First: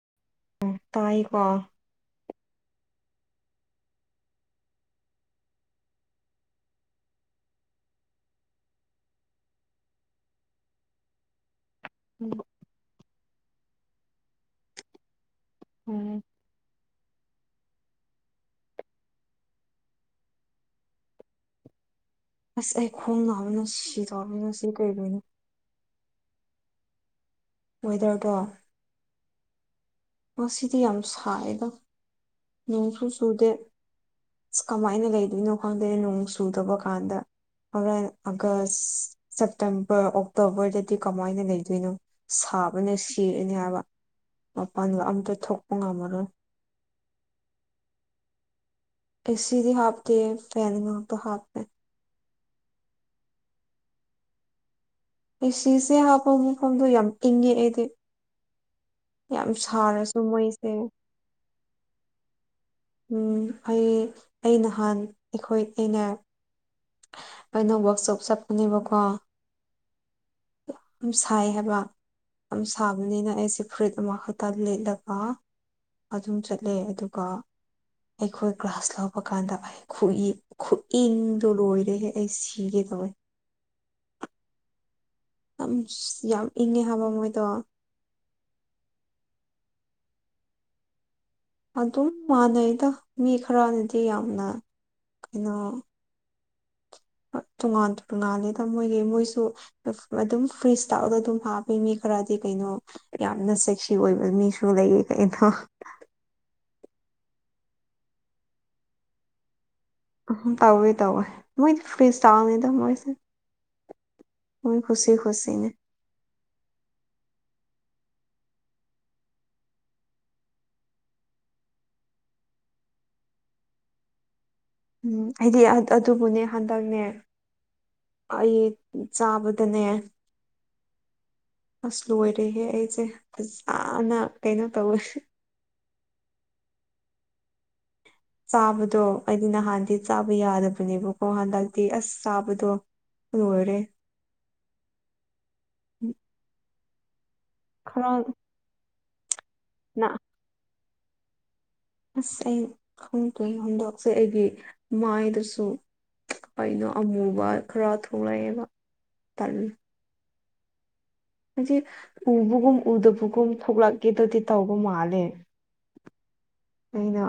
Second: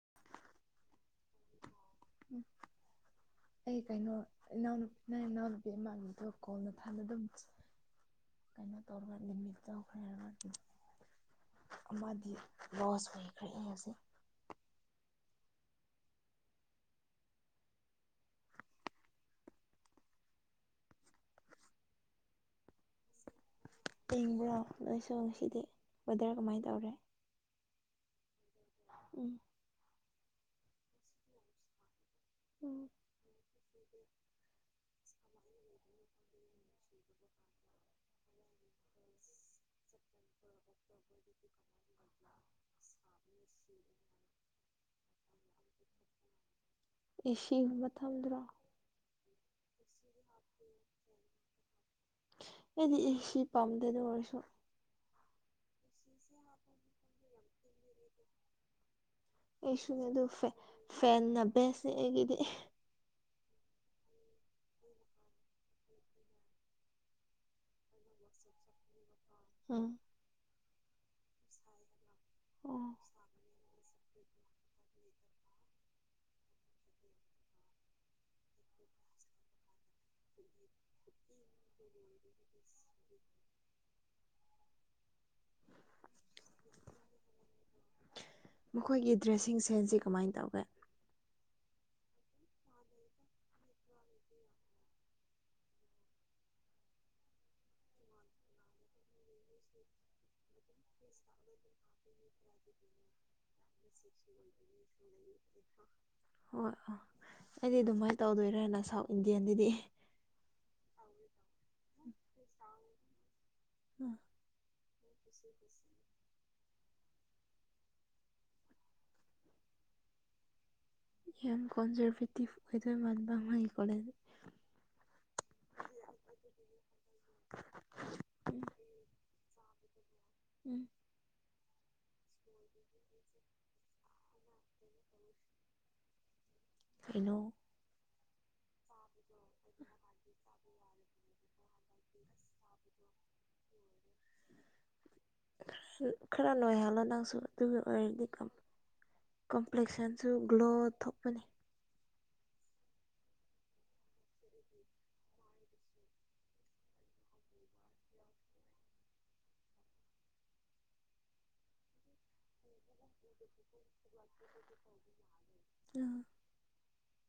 ꯍꯥ ꯎꯝ ꯇꯥꯏꯥꯏꯀꯣ ꯎꯝ ꯑꯩ ꯀꯩꯅꯣ ꯏꯅꯥꯎꯅꯨꯄꯤꯅ ꯏꯅꯥꯎꯅꯨꯄꯤ ꯏꯃꯥꯟꯅꯕꯗꯣ ꯀꯣꯜꯅ ꯊꯥꯅ ꯑꯗꯨꯝ ꯀꯩꯅꯣ ꯇꯧꯔꯒ ꯂꯤꯃꯤꯠ ꯇꯧꯈ꯭ꯔꯦꯒ ꯑꯗꯨꯝ ꯑꯃꯗꯤ ꯂꯣꯁ ꯑꯣꯏꯈ꯭ꯔꯦ ꯑꯩꯁꯦ ꯎꯝ ꯑꯁ ꯑꯩ ꯈꯣꯡ ꯕꯅ ꯇꯤꯡꯕ꯭ꯔꯣ ꯅꯣꯏꯁꯨ ꯉꯁꯤꯗꯤ ꯑꯣꯗꯔ ꯀꯃꯥꯏꯅ ꯇꯧꯔꯦ ꯑꯣꯏꯋꯦꯗꯔꯗꯣ ꯎꯝ ꯃꯁꯤꯗꯤ ꯌꯥꯝ ꯁꯥꯏꯗ ꯎꯝ ꯅꯣꯡꯁꯨꯨ ꯆꯨꯗꯦ ꯑ ꯀꯃꯥꯏꯅ ꯂꯩꯗꯣꯏꯅꯣ ꯈꯪꯗꯦ ꯅꯣꯡ ꯆꯨꯗꯕ ꯀꯥꯟꯗ ꯍꯔꯦꯟ ꯑꯥꯒꯁ ꯁꯦꯞꯇꯦꯝꯕꯔ ꯑꯣꯛꯇꯣꯕꯔꯗꯗꯤ ꯀꯃꯥꯏꯅ ꯂꯩꯗꯣꯏꯅꯣ ꯁꯥꯕꯅ ꯁꯔꯅꯦ ꯍꯥꯏꯕ ꯃꯄꯥꯟꯗ ꯑꯝꯇ ꯊꯣꯛꯄ ꯉꯝꯃꯔꯣꯏ ꯑꯦ ꯁꯤꯨꯝꯕ ꯊꯝꯗ꯭ꯔꯣ ꯑꯦꯗꯤ ꯍꯥꯞ ꯀ ꯐꯅꯗ ꯍꯥꯞ ꯄ ꯑꯦꯗꯤꯁꯤ ꯄꯝꯗꯦꯗ ꯑꯣꯏꯔꯁꯨꯣ ꯑꯦ ꯁꯤꯁꯦ ꯍꯥꯞꯄ ꯃꯐꯝꯗꯣ ꯌꯥꯝ ꯏꯪꯉꯦ ꯑꯩꯗꯤ ꯌꯥꯝ ꯑꯩꯁꯨꯅꯦ ꯁꯥꯔꯁꯨ ꯑꯗꯨ ꯃꯣꯏꯁꯦ ꯐꯦꯟꯅ ꯕꯦꯁꯅꯦ ꯑꯩꯒꯤꯗꯤ ꯑꯩ ꯑꯩ ꯅꯍꯥꯟ ꯑꯩꯈꯣꯏ ꯑꯩꯅ ꯑꯩꯅ ꯋꯥꯛꯁ ꯆꯣꯞ ꯆꯠꯀꯅꯦꯕꯀꯣ ꯍ ꯌꯥꯝ ꯁꯥꯏ ꯍꯥꯏꯕ ꯌꯥꯝ ꯑꯣ ꯁꯥꯕꯅꯤꯅ ꯑꯩꯁꯦ ꯐꯨꯔꯤꯠ ꯑꯃ ꯍꯛꯇ ꯂꯤꯠꯂꯒ ꯑꯗꯨꯝ ꯆꯠꯂꯦ ꯑꯗꯨꯒ ꯑꯩꯈꯣꯏ ꯒ꯭ꯔꯥꯁ ꯂꯧꯕ ꯀꯥꯟꯗ ꯑꯩ ꯈꯨ ꯈꯨꯏꯟ ꯑꯗꯨꯣ ꯂꯣꯏꯔꯦꯍꯦ ꯑꯩ ꯁꯤꯒꯦ ꯇꯧꯋꯦ ꯑꯥꯝꯁ ꯌꯥꯝ ꯏꯪꯉꯦ ꯍꯥꯏꯕ ꯃꯣꯏꯗꯣ ꯃꯈꯣꯏꯒꯤ ꯗ꯭ꯔꯦꯁꯤꯡ ꯁꯦ ꯍꯧꯖꯤꯛ ꯀꯃꯥꯏꯟ ꯇꯧꯒꯦ ꯑꯗꯨꯝ ꯃꯥꯟꯅꯩꯗ ꯃꯤ ꯈꯔꯅꯗꯤ ꯌꯥꯝꯅ ꯀꯩꯅꯣ ꯇꯣꯉꯥꯟ ꯇꯣꯉꯥꯂꯤꯗ ꯃꯣꯏꯒꯤ ꯃꯣꯏꯁꯨ ꯑꯗꯨꯝ ꯐ꯭ꯔꯤ ꯏꯁꯇꯥꯏꯜꯗ ꯑꯗꯨꯝ ꯍꯥꯞꯄꯩ ꯃꯤ ꯈꯔꯗꯤ ꯀꯩꯅꯣ ꯌꯥꯝꯅ ꯁꯦꯛꯁꯤ ꯑꯣꯏꯕ ꯃꯤꯁꯨ ꯁꯨ ꯂꯩꯌꯦ ꯀꯩꯅꯣ ꯍꯣꯏ ꯑꯩꯗꯤ ꯑꯗꯨꯃꯥꯏꯅ ꯇꯧꯗꯣꯏꯔꯅ ꯁꯥꯎꯠ ꯏꯟꯗꯤꯌꯥꯟꯗꯗꯤ ꯎꯝ ꯇꯧꯋꯦ ꯇꯧꯋꯦ ꯃꯣꯏꯗꯤ ꯐ꯭ꯔꯤ ꯁ꯭ꯇꯥꯥꯜꯅꯤꯗ ꯃꯣꯏꯁꯦ ꯎꯝ ꯃꯣꯏ ꯈꯨꯨꯁꯤ ꯈꯨꯨꯁꯤꯅꯦ ꯌꯥꯝ ꯀꯣꯟꯖꯔꯚꯦꯇꯤꯞ ꯑꯣꯏꯗꯣꯏ ꯃꯟꯕ ꯃꯥꯒꯤ ꯀꯣꯂꯦꯖ ꯎꯝ ꯑꯩꯗꯤ ꯑꯗꯨꯕꯨꯅꯦ ꯍꯟꯗꯛꯅꯦ ꯑꯩ ꯎꯝ ꯆꯥꯕꯗꯅꯦ ꯎꯝ ꯑꯁ ꯂꯣꯏꯔꯦꯍꯦ ꯑꯩꯖꯦ ꯐꯖꯅꯥ ꯀꯩꯅꯣ ꯇꯧꯋꯦ ꯀꯩꯅꯣ ꯆꯥꯕꯗꯣ ꯑꯩꯗꯤ ꯅꯍꯥꯟꯗꯤ ꯆꯥꯕ ꯌꯥꯗꯕꯅꯦꯕꯀꯣ ꯍꯟꯗꯛꯇꯤ ꯑꯁ ꯆꯥꯕꯗꯣ ꯂꯣꯏꯔꯦ ꯈꯔ ꯅꯣꯏꯍꯜꯂꯣ ꯅꯪꯁꯨ ꯑꯗꯨꯒꯤ ꯈꯔ ꯑꯣꯏꯔꯗꯤ ꯀꯝ ꯀꯝꯄ꯭ꯂꯦꯛꯁꯟꯁꯨ ꯒ꯭ꯂꯣ ꯊꯣꯛꯄꯅꯤ ꯑꯁ ꯑꯩ ꯈꯪꯗꯦ ꯍꯟꯗꯛꯁꯦ ꯑꯩꯒꯤ ꯃꯥꯏꯗꯁꯨ ꯀꯩꯅꯣ ꯑꯃꯨꯕ ꯈꯔ ꯊꯣꯛꯂꯛꯑꯦꯕ ꯇꯥꯂꯦ ꯍꯥꯏꯗꯤ ꯎꯕꯒꯨꯝ ꯎꯗꯕꯒꯨꯝ ꯊꯣꯛꯂꯛ ꯀꯦꯗꯥꯗꯤ ꯇꯧꯕ ꯃꯥꯜꯂꯦ ꯎꯝ ꯑꯩꯅ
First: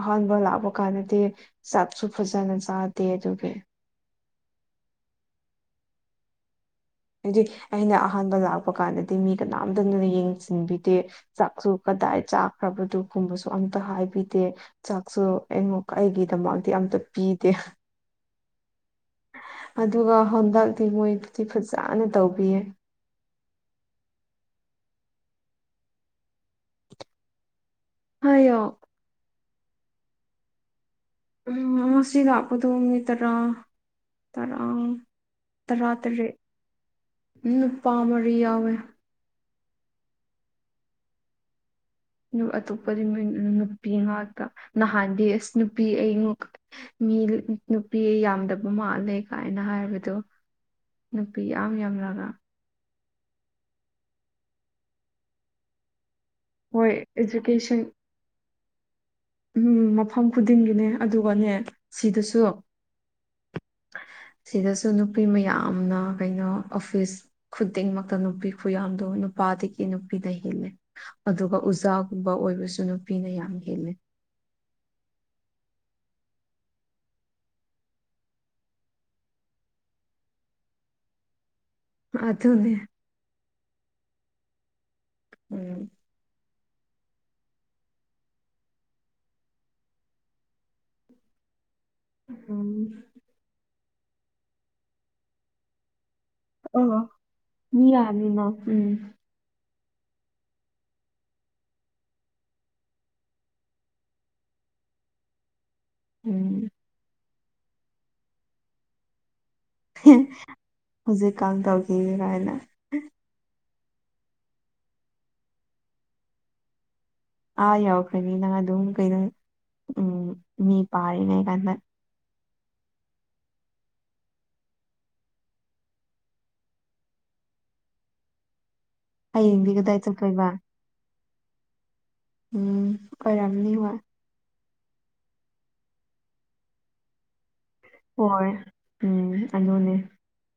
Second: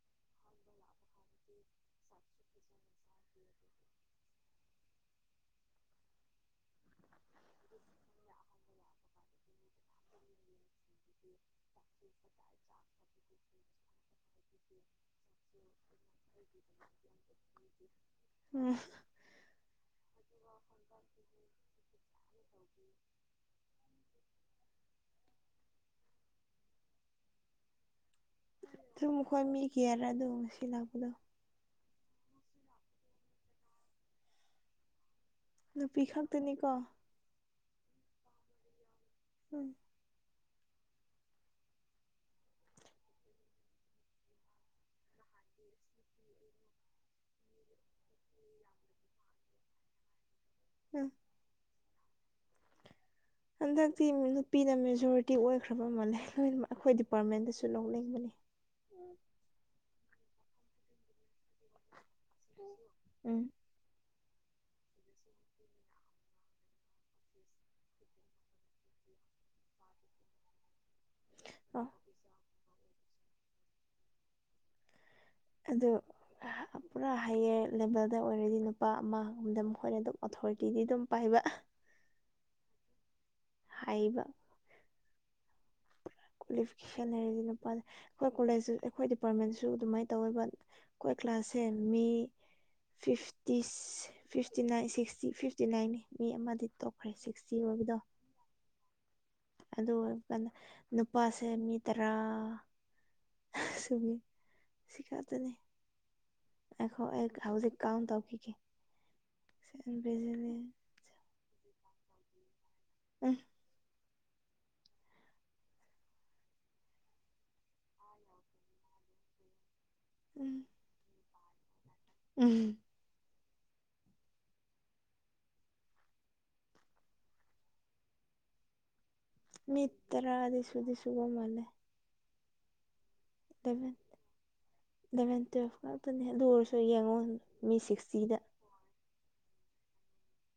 ꯑꯍꯥꯟꯕ ꯂꯥꯛꯄ ꯀꯥꯟꯗꯗꯤ ꯆꯥꯛꯁꯨ ꯐꯖꯅ ꯆꯥꯗꯦ ꯑꯗꯨꯒꯤ ꯍꯥꯏꯗꯤ ꯑꯩꯅ ꯑꯍꯥꯟꯕ ꯂꯥꯛꯄ ꯀꯥꯟꯗꯗꯤ ꯃꯤ ꯀꯅꯥꯝꯇꯅ ꯌꯦꯡꯁꯤꯟꯕꯤ ꯗꯦ ꯆꯥꯛꯁꯨ ꯀꯗꯥꯏ ꯆꯥꯈ꯭ꯔꯕꯗꯨꯒꯨꯝꯕꯁꯨ ꯑꯝꯇ ꯍꯥꯏꯕꯤꯗꯦ ꯆꯥꯛꯁꯨ ꯑꯩꯉꯀ ꯑꯩꯒꯤꯗꯃꯛꯇꯗꯤ ꯑꯝꯇ ꯄꯤꯗꯦ ꯎꯝ ꯑꯗꯨꯒ ꯍꯟꯗꯛꯇꯤ ꯃꯣꯏꯗꯤ ꯐꯖꯅ ꯇꯧꯕꯤꯌꯦ ꯍꯥꯏꯌꯣ ꯑꯗꯨꯨꯝ ꯃꯈꯣꯏ ꯃꯤ ꯀꯌꯔꯥ ꯑꯗꯣ ꯉꯁꯤ ꯂꯥꯛꯄꯗꯣ ꯎꯝ ꯉꯁꯤ ꯂꯛꯄꯗꯣ ꯃꯤ ꯇꯔꯥ ꯇꯔꯥ ꯇꯔꯥ ꯅꯨꯄꯤ ꯇꯔꯦꯠ ꯈꯛꯇꯅꯤꯀꯣ ꯅꯨꯄꯥ ꯃꯔꯤ ꯌꯥꯎꯋꯦ ꯎꯝ ꯑꯇꯣꯞꯄꯗꯤ ꯅꯨꯄꯤ ꯉꯥꯛꯇ ꯅꯍꯥꯟꯗꯤ ꯑꯁ ꯅꯨꯄꯤ ꯑꯩ ꯃꯤ ꯅꯨꯄꯤ ꯌꯥꯝꯗꯕ ꯃꯥꯜꯂꯦ ꯀꯥꯏꯅ ꯍꯥꯏꯕꯗꯣ ꯎꯝ ꯅꯨꯄꯤ ꯌꯥꯝ ꯌꯥꯝꯂꯒ ꯍꯟꯗꯛꯇꯤ ꯅꯨꯄꯤꯅ ꯃꯦꯖꯣꯔꯤꯇꯤ ꯑꯣꯏꯈ꯭ꯔꯕ ꯃꯥꯜꯂꯦ ꯂꯣꯏꯅꯃꯛ ꯍꯣꯏ ꯑꯩꯈꯣꯏ ꯗꯤꯄꯥꯔꯠꯃꯦꯟꯗꯁꯨ ꯏꯗꯨꯀꯦꯁꯟ ꯂꯧꯅꯤꯡꯕꯅꯤ ꯎꯝ ꯃꯐꯝ ꯈꯨꯗꯤꯡꯒꯤꯅꯦ ꯑꯗꯨꯒꯅꯦ ꯁꯤꯗꯁꯨ ꯎꯝ ꯁꯤꯗꯁꯨ ꯅꯨꯄꯤ ꯃꯌꯥꯝꯅ ꯀꯩꯅꯣ ꯑꯣꯐꯤꯁ ꯈꯨꯗꯤꯡꯃꯛꯇ ꯅꯨꯄꯤ ꯈꯨꯌꯥꯝꯗꯣ ꯅꯨꯄꯥꯗꯒꯤ ꯅꯨꯄꯤꯅ ꯍꯦꯂꯦ ꯑꯗꯨꯒ ꯑꯣ ꯎꯖꯥꯒꯨꯝꯕ ꯑꯣꯏꯕꯁꯨ ꯅꯨꯄꯤꯅ ꯌꯥꯝ ꯍꯦꯜꯂꯦ ꯑꯗꯣ ꯄꯨꯔꯥ ꯍꯥꯏꯌꯔ ꯂꯦꯕꯦꯜꯗ ꯑꯣꯏꯔꯗꯤ ꯅꯨꯄꯥ ꯑꯃꯒꯨꯝꯗ ꯃꯈꯣꯏꯅ ꯑꯗꯨꯝ ꯑꯣꯊꯣꯔꯤꯇꯤꯗꯤ ꯑꯗꯨꯝ ꯄꯥꯏꯕ ꯑꯗꯨꯅꯦ ꯍꯥꯏꯕ ꯎꯝ ꯀ꯭ꯋꯥꯂꯤꯐꯤꯀꯦꯁꯟ ꯂꯩꯔꯗꯤ ꯅꯨꯄꯥ ꯑꯩꯈꯣꯏ ꯀꯣꯂꯦꯖ ꯑꯩꯈꯣꯏ ꯗꯤꯄꯥꯔꯠꯃꯦꯟꯁꯨ ꯑꯗꯨꯃꯥꯏꯅ ꯇꯧꯋꯦꯕ ꯀꯣꯏ ꯀ꯭ꯂꯥꯁꯦ ꯃꯤ ꯎꯝ fifth ꯇꯤꯁ fifty nine sixty fifty ꯅꯥꯏꯟꯅꯤ ꯃꯤ ꯑꯃꯗꯤ ꯑꯣ ꯇꯣꯛꯈ꯭ꯔꯦ ꯁꯤꯛꯁꯇꯤ ꯃꯤ ꯑꯣꯏꯕꯗꯣ ꯌꯥꯝꯃꯤꯅ ꯎꯝ ꯑꯗꯨ ꯑꯣꯏꯔ ꯀꯗ ꯅꯨꯄꯥꯁꯦ ꯃꯤ ꯇꯔꯥ ꯁꯨꯒꯤ ꯁꯤ ꯈꯇꯅꯦ ꯎꯝ ꯑꯦꯈꯣ ꯍꯧꯥꯎꯖꯤ ꯀꯥꯎꯟ ꯇꯧꯈꯤꯒꯦ ꯎꯝ ꯍꯧꯖꯤꯛꯀ ꯇꯧꯈꯤꯔ ꯍꯥꯏꯅ ꯎꯝ ꯑꯥ ꯌꯎꯔꯈ꯭ꯔꯅꯤ ꯅꯪ ꯑꯗꯨꯝ ꯀꯩꯅꯣ ꯎꯝ ꯃꯤ ꯄꯥꯔꯤꯉꯩ ꯀꯥꯟꯗ ꯎꯝ ꯍꯌꯦꯡꯗꯤ ꯃꯤ ꯀꯗꯥꯏ ꯇꯔꯥ ꯆꯠꯇꯣꯏꯕ ꯗꯤ ꯁꯕꯁꯨꯒ ꯃꯥꯂꯦ ꯎꯝ ꯑꯣꯏꯔꯝꯅꯤ ꯑꯦꯂꯚꯦꯟ ꯍꯣꯏ ꯏꯂꯚꯦꯟ ꯇꯨꯋꯦꯜꯐ ꯉꯇꯅꯦ ꯑꯗꯨ ꯑꯣꯏꯔꯁꯨ ꯌꯦꯡꯉꯣ ꯃꯤ ꯁꯤꯛꯁ ꯍꯣꯏ ꯎꯝ ꯑꯗꯨꯅꯦ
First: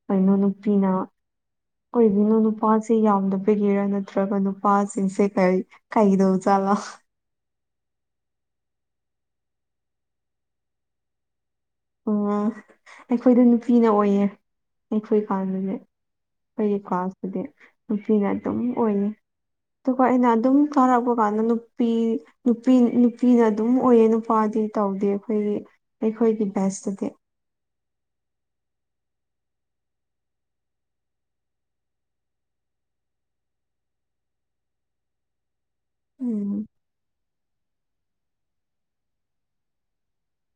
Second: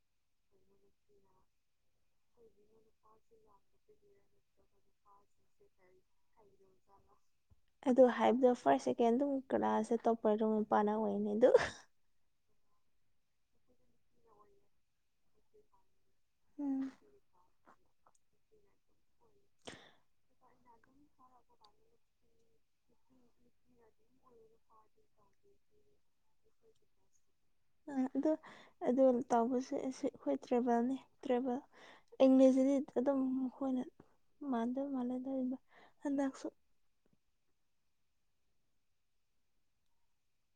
ꯀꯩꯅꯣ ꯅꯨꯄꯤꯅ ꯑꯣꯏꯒꯤꯅꯣ ꯅꯨꯄꯥꯁꯤ ꯁꯤ ꯌꯥꯝꯅ ꯄꯤꯒꯔꯥ ꯅꯠꯇ꯭ꯔꯒ ꯅꯨꯄꯥꯁꯤꯡꯁꯦ ꯀꯩ ꯀꯩꯗꯧꯖꯥꯠꯂꯣ ꯑꯗ ꯍꯥꯏꯕꯗꯣ ꯐꯥꯔꯁ ꯁꯦꯀꯦꯟ ꯑꯗꯨꯝ ꯀ꯭ꯂꯥꯁꯁꯦ ꯇꯧꯄ ꯑꯗꯨꯝ ꯃꯄꯥꯟꯅ ꯑꯣꯏꯅꯤ ꯑꯗꯨ ꯎ ꯑꯩꯈꯣꯏꯗ ꯅꯨꯄꯤꯅ ꯑꯣꯏꯌꯦ ꯑꯩꯈꯣꯏ ꯀꯥꯟꯗꯅꯦ ꯑꯩꯒꯤ ꯎꯝ ꯀ꯭ꯂꯥꯁꯇꯗꯤ ꯅꯨꯄꯤꯅ ꯑꯗꯨꯝ ꯑꯣꯏꯅꯤ ꯑꯗꯨꯒ ꯑꯩꯅ ꯑꯗꯨꯝ ꯆꯥꯔꯛꯄ ꯀꯥꯟꯗ ꯅꯨꯄꯤ ꯅꯨꯄꯤ ꯅꯨꯄꯤꯅ ꯑꯗꯨꯝ ꯑꯣꯏꯌꯦ ꯅꯨꯄꯥꯗꯤ ꯇꯧꯗꯦ ꯑꯩꯈꯣꯏꯒꯤ ꯑꯩꯈꯣꯏꯒꯤ ꯕꯦꯁꯇꯗꯤ ꯑ ꯑꯣ ꯑ ꯇꯥꯎꯁꯦ ꯑꯁꯤ ꯑꯩꯈꯣꯏ ꯇ꯭ꯔꯦꯚꯦꯜꯅꯤ ꯇ꯭ꯔꯦꯚꯦꯜ ꯏꯪꯂꯤꯁꯇꯗꯤ ꯑꯗꯨꯝ ꯃꯈꯣꯏꯅ ꯃꯥꯟꯗꯧ ꯃꯥꯟꯅꯗꯧꯔꯤꯕ ꯍꯟꯗꯛꯁꯨ ꯎꯝ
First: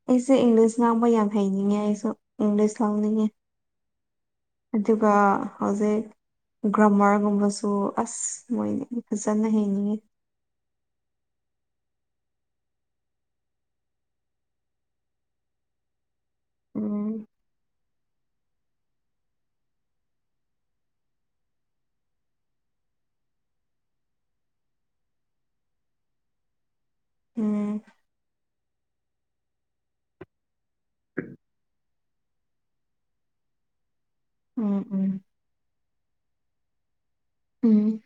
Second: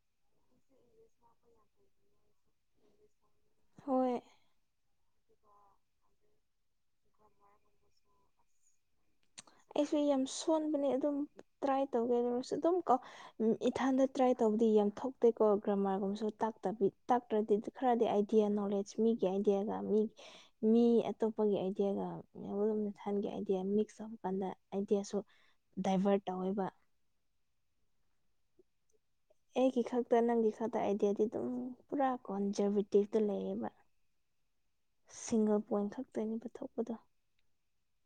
ꯑꯩꯁꯦ ꯏꯪꯂꯤꯁ ꯉꯥꯡꯕ ꯌꯥꯝ ꯍꯩꯅꯤꯡꯉꯦ ꯑꯩꯁꯨ ꯏꯪꯂꯤꯁ ꯉꯥꯡꯅꯤꯡꯉꯦ ꯍꯣꯏ ꯑꯗꯨꯒ ꯍꯧꯖꯤꯛ ꯒ꯭ꯔꯃꯔꯒꯨꯝꯕꯁꯨ ꯑꯁ ꯃꯣꯏꯅꯤ ꯑꯩꯁꯨ ꯌꯥꯝ ꯁꯣꯟꯕꯅꯦ ꯑꯗꯨꯝ ꯇ꯭ꯔꯥꯏ ꯇꯧꯒꯦꯗꯔꯁꯨ ꯑꯗꯨꯝ ꯀꯣ ꯎꯝ ꯏꯊꯥꯟꯗ ꯇ꯭ꯔꯥꯏ ꯇꯧꯕꯗꯤ ꯌꯥꯝ ꯊꯣꯛꯇꯦꯀꯣ ꯒ꯭ꯔꯃꯥꯔꯒꯨꯝꯕꯁꯨ ꯎꯝ ꯇꯥꯛꯇ꯭ꯔꯗꯤ ꯈꯔꯗꯤ ꯑꯥꯏꯗꯤꯌꯥ ꯅꯣꯂꯦꯖ ꯃꯤꯒꯤ ꯑꯥꯏꯗꯤꯌꯥꯒ ꯃꯤꯒꯤ ꯃꯤ ꯑꯇꯣꯞꯄꯒꯤ ꯑꯥꯏꯗꯤꯌꯥꯒ ꯃꯂꯣꯅ ꯊꯥꯟꯒꯤ ꯑꯥꯏꯗꯤꯌꯥ ꯃꯤꯛꯁ ꯀꯟꯗ ꯑꯩꯗꯤ ꯑꯁꯨ ꯗꯥꯏꯚꯔꯠ ꯇꯧꯋꯦꯕ ꯎꯝ ꯑꯩꯒꯤ ꯈꯛꯇ ꯅꯪꯒꯤ ꯈꯛꯇ ꯑꯥꯏꯗꯤꯌꯥꯗꯤ ꯑꯗꯨꯝ ꯄꯨꯔꯥ ꯀꯣꯟꯖꯚꯦꯇꯤꯞꯇ ꯂꯩꯌꯦꯕ ꯎꯝ ꯎꯝ ꯁꯤꯡꯒꯜ ꯄꯣꯏꯟ ꯈꯛꯇꯒꯤ ꯄꯨꯊꯣꯛꯄꯗꯣ ꯎꯝ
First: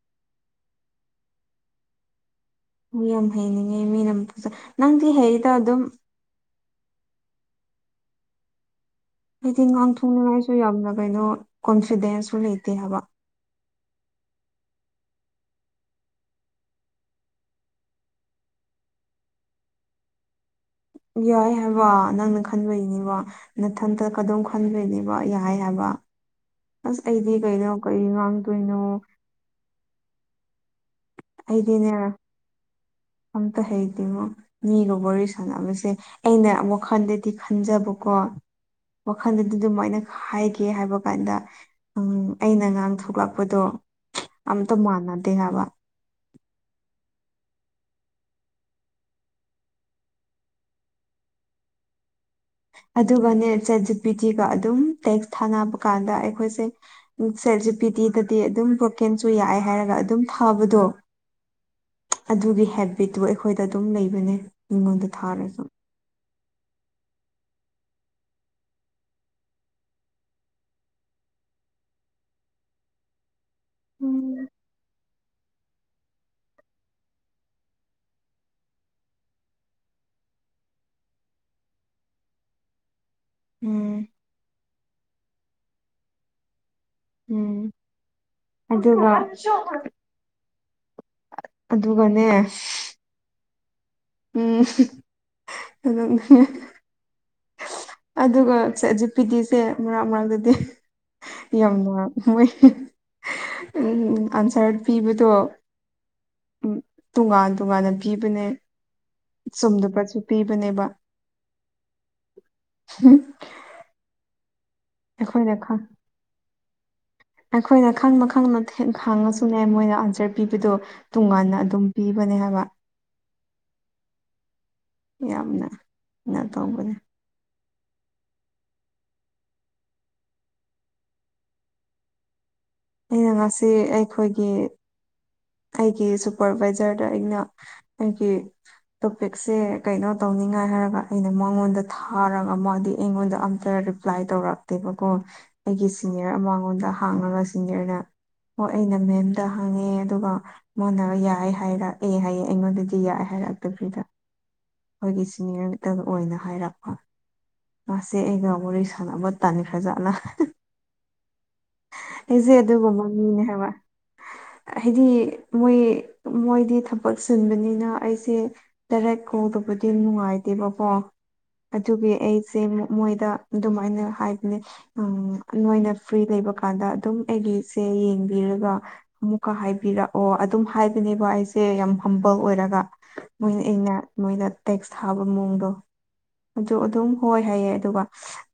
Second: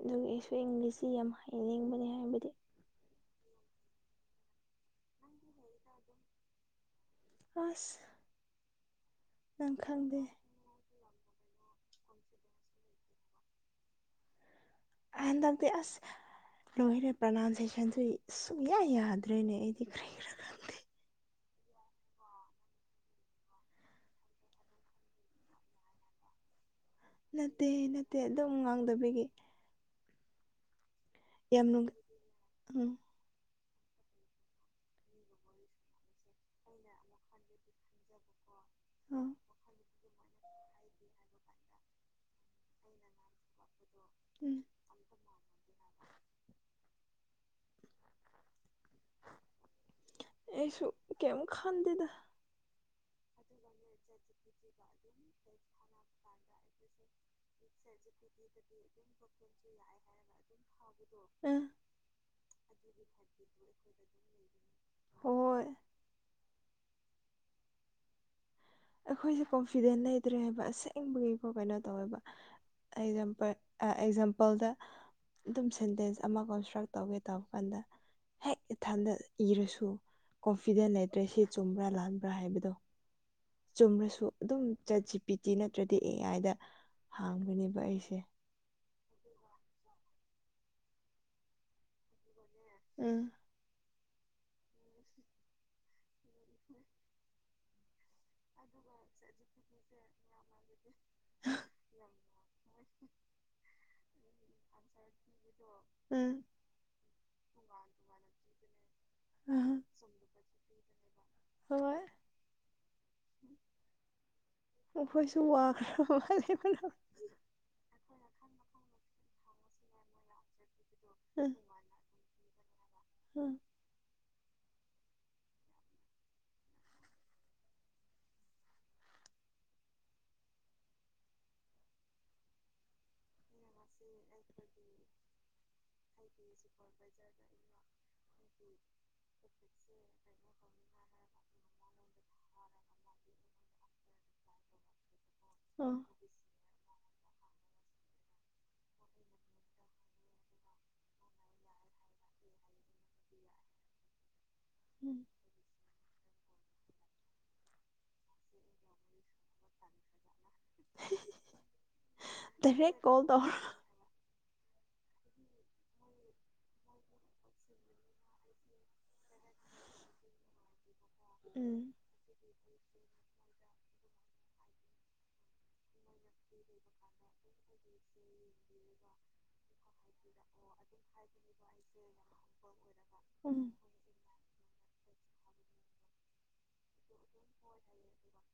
ꯑꯗꯨꯒ ꯑꯩꯁꯨ ꯏꯪꯂꯤꯁꯁꯤ ꯌꯥꯝ ꯍꯩꯅꯤꯡꯕꯅꯤ ꯍꯥꯏꯕꯗꯤ ꯌꯥꯝ ꯍꯩꯅꯤꯡꯉꯦ ꯃꯤꯅꯖ ꯅꯪꯗꯤ ꯍꯩꯗ ꯑꯗꯨꯝ ꯑꯁ ꯍꯥꯏꯗꯤ ꯅꯪ ꯈꯪꯗꯦ ꯉꯥꯡꯊꯣꯛꯅꯤꯡꯉꯥꯏꯁꯨ ꯌꯥꯝꯅ ꯀꯩꯅꯣ ꯀꯣꯟꯐꯤꯗꯦꯟꯁꯁꯨ ꯂꯩꯇꯦ ꯍꯥꯏꯕ ꯑ ꯍꯟꯗꯛꯇꯤ ꯑꯁ ꯂꯣꯏꯔꯦ ꯄ꯭ꯔꯅꯥꯎꯟꯁꯦꯁꯟꯁꯨ ꯁꯨꯡꯛꯌꯥ ꯌꯥꯗ꯭ꯔꯦꯅꯦ ꯑꯩꯗꯤ ꯈ꯭ꯔꯦ ꯈꯔ ꯈ ꯌꯥꯏ ꯍꯥꯏꯕ ꯅꯪꯅ ꯈꯟꯕꯒꯤꯅꯦꯕ ꯅꯊꯟꯇ ꯀꯗꯝ ꯈꯟꯕꯩꯅꯦꯕ ꯌꯥꯏ ꯍꯥꯏꯕ ꯑꯁ ꯑꯩꯗꯤ ꯅꯠꯇꯦ ꯀꯩꯅꯣ ꯀꯩ ꯅꯠꯇꯦ ꯑꯗꯨꯝ ꯉꯥꯡꯗꯣꯏꯅꯣ ꯉꯥꯡꯗꯕꯤꯒꯤ ꯌꯥꯝ ꯅꯨꯡ ꯑꯩꯗꯤꯅꯦ ꯎꯝ ꯑꯝꯇ ꯍꯩꯇꯦꯃꯣ ꯃꯤꯒ ꯋꯥꯔꯤ ꯁꯥꯟꯅꯕꯁꯦ ꯑꯩꯅ ꯑꯃꯨꯛꯈꯟꯗꯗꯤ ꯈꯟꯖꯕꯀꯣ ꯑꯥ ꯋꯥꯈꯟꯗꯗꯤ ꯑꯗꯨꯃꯥꯏꯅ ꯍꯥꯏꯒꯦ ꯍꯥꯏꯕ ꯀꯥꯟꯗ ꯎꯝ ꯑꯩꯅ ꯉꯥꯡ ꯊꯣꯛꯂꯛꯄꯗꯣ ꯎꯝ ꯑꯝꯇ ꯃꯥꯅꯥꯗꯤ ꯍꯥꯏꯕ ꯑꯦꯁꯨ ꯀꯃ ꯈꯥꯟꯗꯗ ꯑꯗꯨꯒꯅꯦ ꯁꯦꯠ ꯖꯤ ꯄꯤ ꯇꯤꯒ ꯑꯗꯨꯝ ꯇꯦꯛꯁ ꯊꯥꯅꯕ ꯀꯥꯟꯗ ꯑꯩꯈꯣꯏꯁꯦ ꯁꯦꯜ ꯖꯤ ꯄꯤ ꯇꯗꯤꯗꯗꯤ ꯑꯗꯨꯝ ꯕ꯭ꯔꯣꯀꯦꯟꯁꯨ ꯌꯥꯏ ꯍꯥꯏꯔꯒ ꯑꯗꯨꯝ ꯐꯕꯗꯣ ꯑ ꯑꯗꯨꯒꯤ ꯍꯦꯕꯤꯠꯇꯨ ꯑꯩꯈꯣꯏꯗ ꯑꯗꯨꯝ ꯂꯩꯕꯅꯦ ꯃꯤꯉꯣꯟꯗ ꯊꯥꯔꯁꯨ ꯍꯣꯏ ꯑꯩꯈꯣꯏꯁꯦ ꯀꯣꯟꯐꯤꯗꯦꯟ ꯂꯩꯇ꯭ꯔꯦ ꯍꯥꯏꯕ ꯑꯁꯦꯡꯕꯒꯤꯀꯣ ꯀꯩꯅꯣ ꯇꯧꯋꯦꯕ ꯑꯦꯖꯥꯝꯄꯜ ꯎꯝ ꯑꯦꯛꯖꯥꯝꯄꯜꯗ ꯑꯗꯨꯝ ꯁꯦꯟꯇꯦꯟꯁ ꯑꯃ ꯀꯟꯁꯇ꯭ꯔꯛ ꯇꯧꯒꯦ ꯇꯧꯕꯔ ꯀꯥꯟꯗ ꯍꯦꯛ ꯏꯊꯟꯗ ꯏꯔꯁꯨ ꯀꯣꯟꯐꯤꯗꯦꯟ ꯂꯩꯇ꯭ꯔꯦ ꯁꯤ ꯆꯨꯝꯕ꯭ꯔꯥ ꯂꯥꯟꯕ꯭ꯔꯥ ꯍꯥꯏꯕꯗꯣ ꯆꯨꯝꯔꯁꯨ ꯑꯗꯨꯝ ꯆꯠꯁꯤ ꯄꯤ ꯇꯤ ꯅꯠꯇ꯭ꯔꯗꯤ ꯑꯦ ꯑꯥꯏꯗ ꯎꯝ ꯍꯥꯡꯒꯅꯦꯕ ꯑꯩꯁꯦ ꯑꯗꯨꯒ ꯑꯗꯨꯒꯅꯦ ꯎꯝ ꯎꯝ ꯑꯗꯨꯝ ꯑꯗꯨꯒ ꯍꯧꯖꯤꯛ ꯄꯤ ꯗꯤꯁꯦ ꯃꯔꯥꯡ ꯃꯔꯥꯡꯛꯇꯗꯤ ꯌꯥꯝꯅ ꯃꯣꯏ ꯑꯟꯁꯥꯔ ꯄꯤꯕꯗꯣ ꯎꯝ ꯇꯣꯉꯥꯟ ꯇꯣꯉꯥꯟꯅ ꯄꯤꯕꯅꯦ ꯎꯝ ꯆꯨꯝꯗ ꯄꯠꯁꯨ ꯄꯤꯕꯅꯦꯕ ꯍꯣꯏ ꯍꯝ ꯑꯩꯈꯣꯏꯁꯨ ꯑꯩꯈꯣꯏꯅ ꯈꯪ ꯋꯥꯈ꯭ꯔ ꯃꯥꯕꯅ ꯑꯩꯈꯣꯏꯅ ꯈꯪꯅ ꯈꯪꯅ ꯈꯥꯡꯉꯁꯨꯅꯦ ꯃꯣꯏꯅ ꯑꯟꯁꯔ ꯄꯤꯕꯗꯣ ꯇꯣꯉꯥꯟꯅ ꯑꯗꯨꯝ ꯄꯤꯕꯅꯦ ꯍꯥꯏꯕ ꯍꯝ ꯌꯥꯝꯅ ꯉ ꯇꯧꯕꯅꯦ ꯑꯩꯅ ꯉꯁꯤ ꯑꯩꯈꯣꯏꯒꯤ ꯑꯩꯒꯤ ꯁꯨꯄꯔꯚꯥꯏꯖꯔꯗ ꯑꯩꯅ ꯑꯩꯒꯤ ꯇꯣꯄꯤꯛꯁꯦ ꯀꯩꯅꯣ ꯇꯧꯅꯤꯡꯉꯥꯏ ꯍꯥꯏꯔꯒ ꯑꯩꯅ ꯃꯉꯣꯟꯗ ꯊꯥꯔꯒ ꯃꯥꯗꯤ ꯑꯩꯉꯣꯟꯗ ꯑꯝꯇ ꯐ꯭ꯂꯥꯏ ꯇꯧꯔꯥꯛꯇꯦꯕꯀꯣ ꯑꯩꯒꯤ ꯎꯝ ꯁꯤꯅꯤꯌꯔ ꯑꯃ ꯃꯉꯣꯟꯗ ꯍꯥꯡꯉꯒ ꯁꯤꯅꯤꯌꯔꯅ ꯍꯣꯏ ꯑꯩꯅ ꯃꯦꯝꯗ ꯍꯥꯡꯉꯦ ꯑꯗꯨꯒ ꯃꯣꯏꯅ ꯌꯥꯏ ꯍꯥꯏꯔꯛꯑꯦ ꯍꯥꯏꯌꯦꯦ ꯑꯩꯉꯣꯟꯗꯗꯤ ꯌꯥꯏꯑꯦ ꯍꯥꯏꯔꯛꯇꯕꯤꯗ ꯎꯝ ꯑꯩꯈꯣꯏꯒꯤ ꯁꯤꯅꯤꯌꯔꯛꯇ ꯑꯣꯏꯅ ꯍꯥꯏꯔꯛꯄ ꯃꯥꯁꯦ ꯑꯒ ꯋꯥꯔꯤ ꯁꯥꯟꯅꯕ ꯇꯅꯤ ꯐꯖꯥꯠꯅ ꯑꯩꯁꯦ ꯗꯥꯏꯔꯦꯛ ꯑꯗꯨꯒꯨꯝꯕ ꯀꯣꯜ ꯃꯤꯅꯦ ꯇꯧꯔ ꯍꯥꯏꯕ ꯍꯥꯏꯗꯤ ꯃꯣꯏ ꯃꯣꯏꯗꯤ ꯊꯕꯛ ꯁꯤꯨꯟꯕꯅꯤꯅ ꯑꯩꯁꯦ ꯇꯔꯦꯠ ꯀꯧꯗꯕꯗꯤ ꯅꯨꯡꯉꯥꯏꯗꯦꯕꯀꯣ ꯎꯝ ꯑꯗꯨꯒꯤ ꯑꯩꯁꯦ ꯃꯣꯏꯗ ꯑꯗꯨꯃꯥꯏꯅ ꯍꯥꯏꯕꯅꯦ ꯎ ꯅꯣꯏꯅ ꯐ꯭ꯔꯤ ꯂꯩꯕ ꯀꯥꯟꯗ ꯑꯗꯨꯝ ꯑꯩꯒꯤꯁꯦ ꯌꯦꯡꯕꯤꯔꯒ ꯑꯃꯨꯛꯀ ꯍꯥꯏꯕꯤꯔꯛꯑꯣ ꯑꯗꯨꯝ ꯍꯥꯏꯕꯅꯦꯕ ꯑꯩꯁꯦ ꯌꯥꯝ ꯍꯝꯕꯜ ꯑꯣꯏꯔꯒ ꯃꯣꯏꯅ ꯎꯝ ꯑꯩꯅ ꯃꯣꯏꯅ ꯇꯦꯛꯁ ꯊꯥꯕ ꯃꯑꯣꯡꯗꯣ ꯑꯗꯨ ꯑꯗꯨꯝ ꯍꯣꯏ ꯍꯥꯏꯌꯦ ꯑꯗꯨꯒ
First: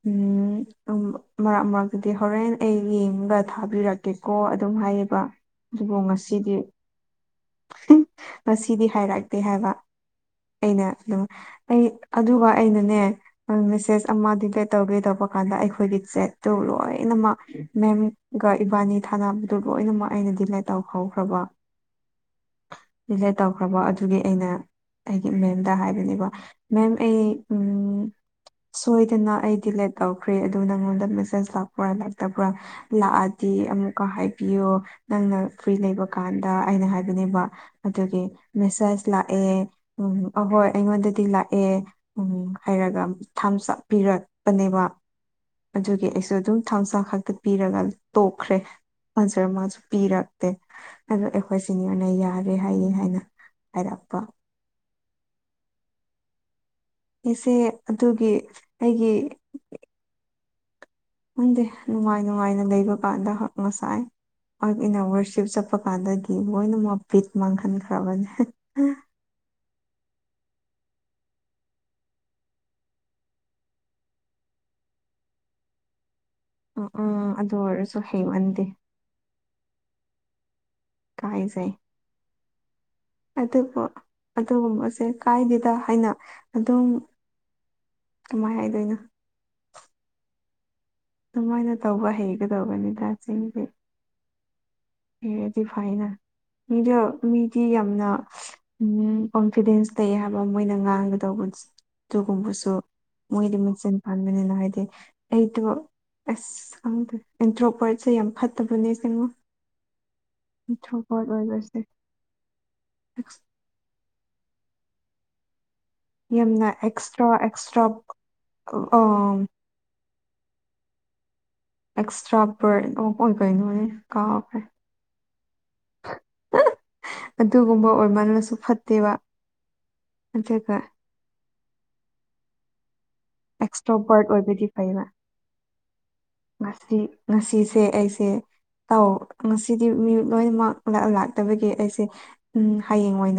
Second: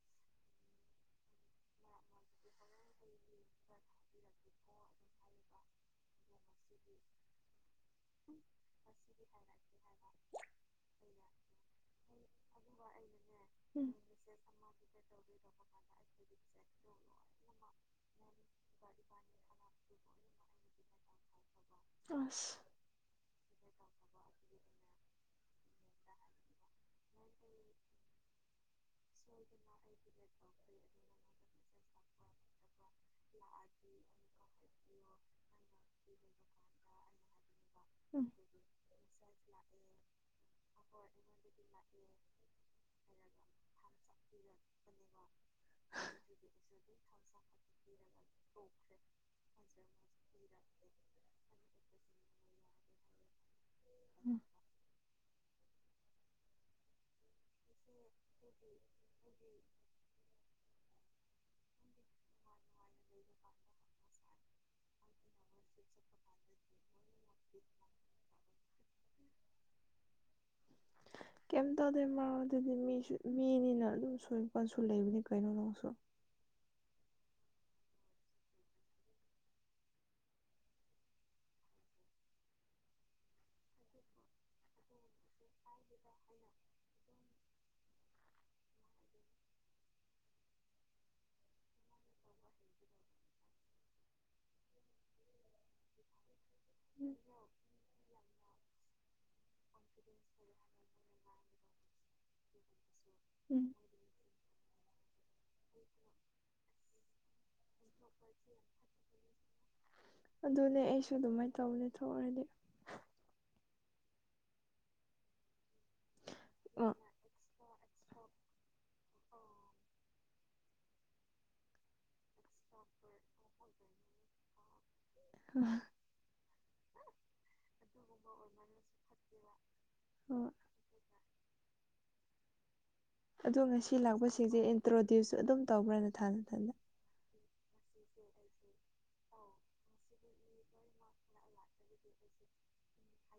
ꯎꯝ ꯎ ꯃꯔꯛ ꯃꯔꯛꯇꯗꯤ ꯍꯣꯔꯦꯟ ꯑꯩ ꯌꯦꯡꯒ ꯊꯥꯕꯤꯔꯛꯀꯦ ꯀꯦꯀꯣ ꯑꯗꯨꯝ ꯍꯥꯏꯌꯦꯕ ꯑꯗꯨꯕꯨ ꯉꯁꯤꯗꯤ ꯃꯁꯤꯗꯤ ꯍꯥꯏꯔꯛꯇꯦ ꯍꯥꯏꯕ ꯑꯩꯅ ꯑꯗꯨ ꯑꯩ ꯑꯗꯨꯒ ꯑꯩꯅꯅꯦ ꯃꯦꯁꯦꯁ ꯑꯃ ꯗꯤꯂꯦ ꯇꯧꯒꯦ ꯇꯧꯕ ꯀꯥꯟꯗ ꯑꯩꯈꯣꯏꯒꯤ ꯆꯦꯠꯇꯨ ꯂꯣꯏꯅꯃꯛ ꯃꯦꯝ ꯑꯗꯨꯒ ꯏꯕꯥꯅꯤ ꯊꯥꯅꯕꯗꯨ ꯂꯣꯏꯅꯃꯛ ꯑꯩꯅ ꯗꯤꯂꯦ ꯇꯧꯍꯧꯈ꯭ꯔꯕ ꯑꯁ ꯗꯤꯂꯦ ꯇꯧꯈ꯭ꯔꯕꯣ ꯑꯗꯨꯒꯤ ꯑꯩꯅ ꯑꯩꯒꯤ ꯃꯦꯝꯗ ꯍꯥꯏ ꯃ ꯑꯩ ꯎ ꯁꯣꯏꯗꯅ ꯑꯩ ꯗꯤꯂꯦ ꯇꯧ ꯈ꯭ꯔꯦ ꯑꯗꯨ ꯅꯪꯉꯣꯟꯗ ꯃꯦꯁꯦꯖ ꯂꯥꯛꯄ꯭ꯔꯥ ꯂꯇꯕ꯭ꯔꯥ ꯂꯥꯛꯑꯗꯤ ꯑꯃꯨꯛꯀ ꯍꯥꯏꯕꯤꯌꯣ ꯅꯪꯅ ꯐ꯭ꯔꯤ ꯂꯩꯕ ꯀꯥꯟꯗ ꯑꯩꯅ ꯍꯥꯏꯕꯤꯅꯤꯡꯕ ꯑꯗꯨꯒꯤ ꯎꯝ ꯃꯦꯁꯦꯁ ꯂꯥꯛꯑꯦ ꯎꯝ ꯑꯍꯣꯏ ꯑꯩꯉꯣꯟꯗꯗꯤ ꯂꯥꯛꯑꯦ ꯎꯝ ꯍꯥꯏꯔꯒ ꯊꯝꯆꯥ ꯄꯤꯔꯛꯄꯅꯦꯕ ꯑꯗꯨꯒꯤ ꯑꯩꯁꯨ ꯑꯗꯨꯝ ꯊꯝꯁꯥꯡ ꯈꯛꯇ ꯄꯤꯔꯒ ꯇꯣꯛꯈ꯭ꯔꯦ ꯑꯟꯁꯔ ꯑꯃꯥꯁꯨ ꯄꯤꯔꯛꯇꯦ ꯑꯗꯣ ꯑꯩꯈꯣꯏ ꯁꯤꯅꯤꯌꯔꯅ ꯌꯥꯔꯦ ꯍꯥꯏꯌ‌ꯦ ꯍꯥꯏꯅ ꯍꯥꯏꯔꯛꯄ ꯑꯩꯁ‌ꯦ ꯑꯗꯨꯒꯤ ꯑꯩꯒꯤ ꯈꯪꯗꯦ ꯅꯨꯡꯉꯥꯏ ꯅꯨꯡꯉꯥꯏꯅ ꯂꯩꯕ ꯀꯥꯟꯗ ꯉꯁꯥꯏ ꯑꯪ ꯑꯩꯅ ꯋꯔꯁꯤꯞ ꯆꯠꯄ ꯀꯥꯟꯗꯒꯤ ꯂꯣꯏꯅꯃꯛ ꯕꯤꯠ ꯃꯥꯡꯍꯟꯈ꯭ꯔꯕꯅꯦ ꯀꯩꯝ ꯇꯧꯗꯦ ꯃꯥ ꯑꯗꯨꯗꯤ ꯃꯤꯁꯨ ꯃꯤꯅꯤꯅ ꯑꯗꯨꯝ ꯁꯣꯏꯄꯁꯨ ꯂꯩꯕꯅꯤ ꯀꯩꯅꯣꯗꯁꯨ ꯑ ꯑ ꯑꯗꯨ ꯑꯣꯏꯔꯁꯨ ꯍꯩꯃꯟꯗꯦ ꯀꯥꯏꯖꯩ ꯑꯗꯨꯕꯨ ꯑꯗꯨꯒꯨꯝꯕꯁꯦ ꯀꯥꯏꯗꯦꯗ ꯍꯥꯏꯅ ꯑꯗꯨꯝ ꯀꯃꯥꯏ ꯍꯥꯏꯗꯣꯏꯅꯣ ꯑꯗꯨꯃꯥꯏꯅ ꯇꯧꯕ ꯍꯩꯒꯗꯧꯕꯅꯤꯗ [unintelligible] [unintelligible] ꯗꯤ ꯐꯥꯏꯅ ꯑꯗ‌ꯣ ꯃꯤꯗꯤ ꯌꯥꯝꯅ ꯎꯝ ꯀꯣꯟꯐꯤꯗꯦꯟꯁ ꯂꯩ ꯍꯥꯏꯕ ꯃꯣꯏꯅ ꯉꯥꯡꯒꯗꯧꯕ ꯑꯗꯨꯒꯨꯝꯕꯁꯨ ꯃꯣꯏꯗꯤ ꯎꯝ ꯃꯆꯤꯟ ꯄꯥꯥꯟꯕꯅꯤꯅ ꯍꯥꯏꯗꯤ ꯑꯩꯗꯨ ꯑꯦꯁ ꯈꯪꯗ‌ꯦ ꯑꯦꯟꯇ꯭ꯔꯣꯄꯔꯠꯁꯦ ꯌꯥꯝ ꯐꯠꯇꯕꯅꯦ ꯌꯦꯡꯉꯣ ꯑꯗꯨꯅꯦ ꯑꯩꯁꯨ ꯑꯗꯨꯃꯥꯏꯅ ꯇꯧꯕꯅꯦ ꯊꯣꯛꯔꯗꯤ ꯑꯦꯛꯁ ꯌꯥꯝꯅ ꯑ ꯑꯦꯛꯁꯇ꯭ꯔꯥ ꯑꯦꯛꯁꯇ꯭ꯔꯥ ꯑꯦꯛꯁꯇ꯭ꯔꯥ ꯕꯔꯠ ꯑꯃ ꯑꯣꯏ ꯀꯩꯅꯣꯅꯦ ꯀꯥꯎꯈ꯭ꯔꯦ [unintelligible] ꯑꯗꯨꯒꯨꯝꯕ ꯑꯣꯏꯃꯜꯂꯁꯨ ꯐꯠꯇꯦꯕ ꯍꯣꯏ ꯑꯗꯨꯒ ꯑꯗꯣ ꯉꯁꯤ ꯑꯦꯛꯁꯇ꯭ꯔꯣꯕꯔꯠ ꯂꯥꯛꯄꯁꯤꯡꯁꯦ ꯑꯣꯏꯕꯗꯤ ꯐꯩꯕ ꯏꯟꯇ꯭ꯔꯣꯗ꯭ꯌꯨꯁ ꯑꯗꯨꯝ ꯇꯧꯕ꯭ꯔꯥ ꯅꯊꯥ ꯅꯊꯟꯗ ꯉꯁꯤ ꯉꯁꯤꯁꯦ ꯑꯩꯁꯦ ꯇꯧ ꯉꯁꯤꯗꯤ ꯃꯤ ꯂꯣꯏꯅꯃꯛ ꯂꯥꯛꯇꯕꯒꯤ ꯑꯩꯁꯦ ꯎ ꯍꯌꯦꯡ ꯑꯣꯏꯅ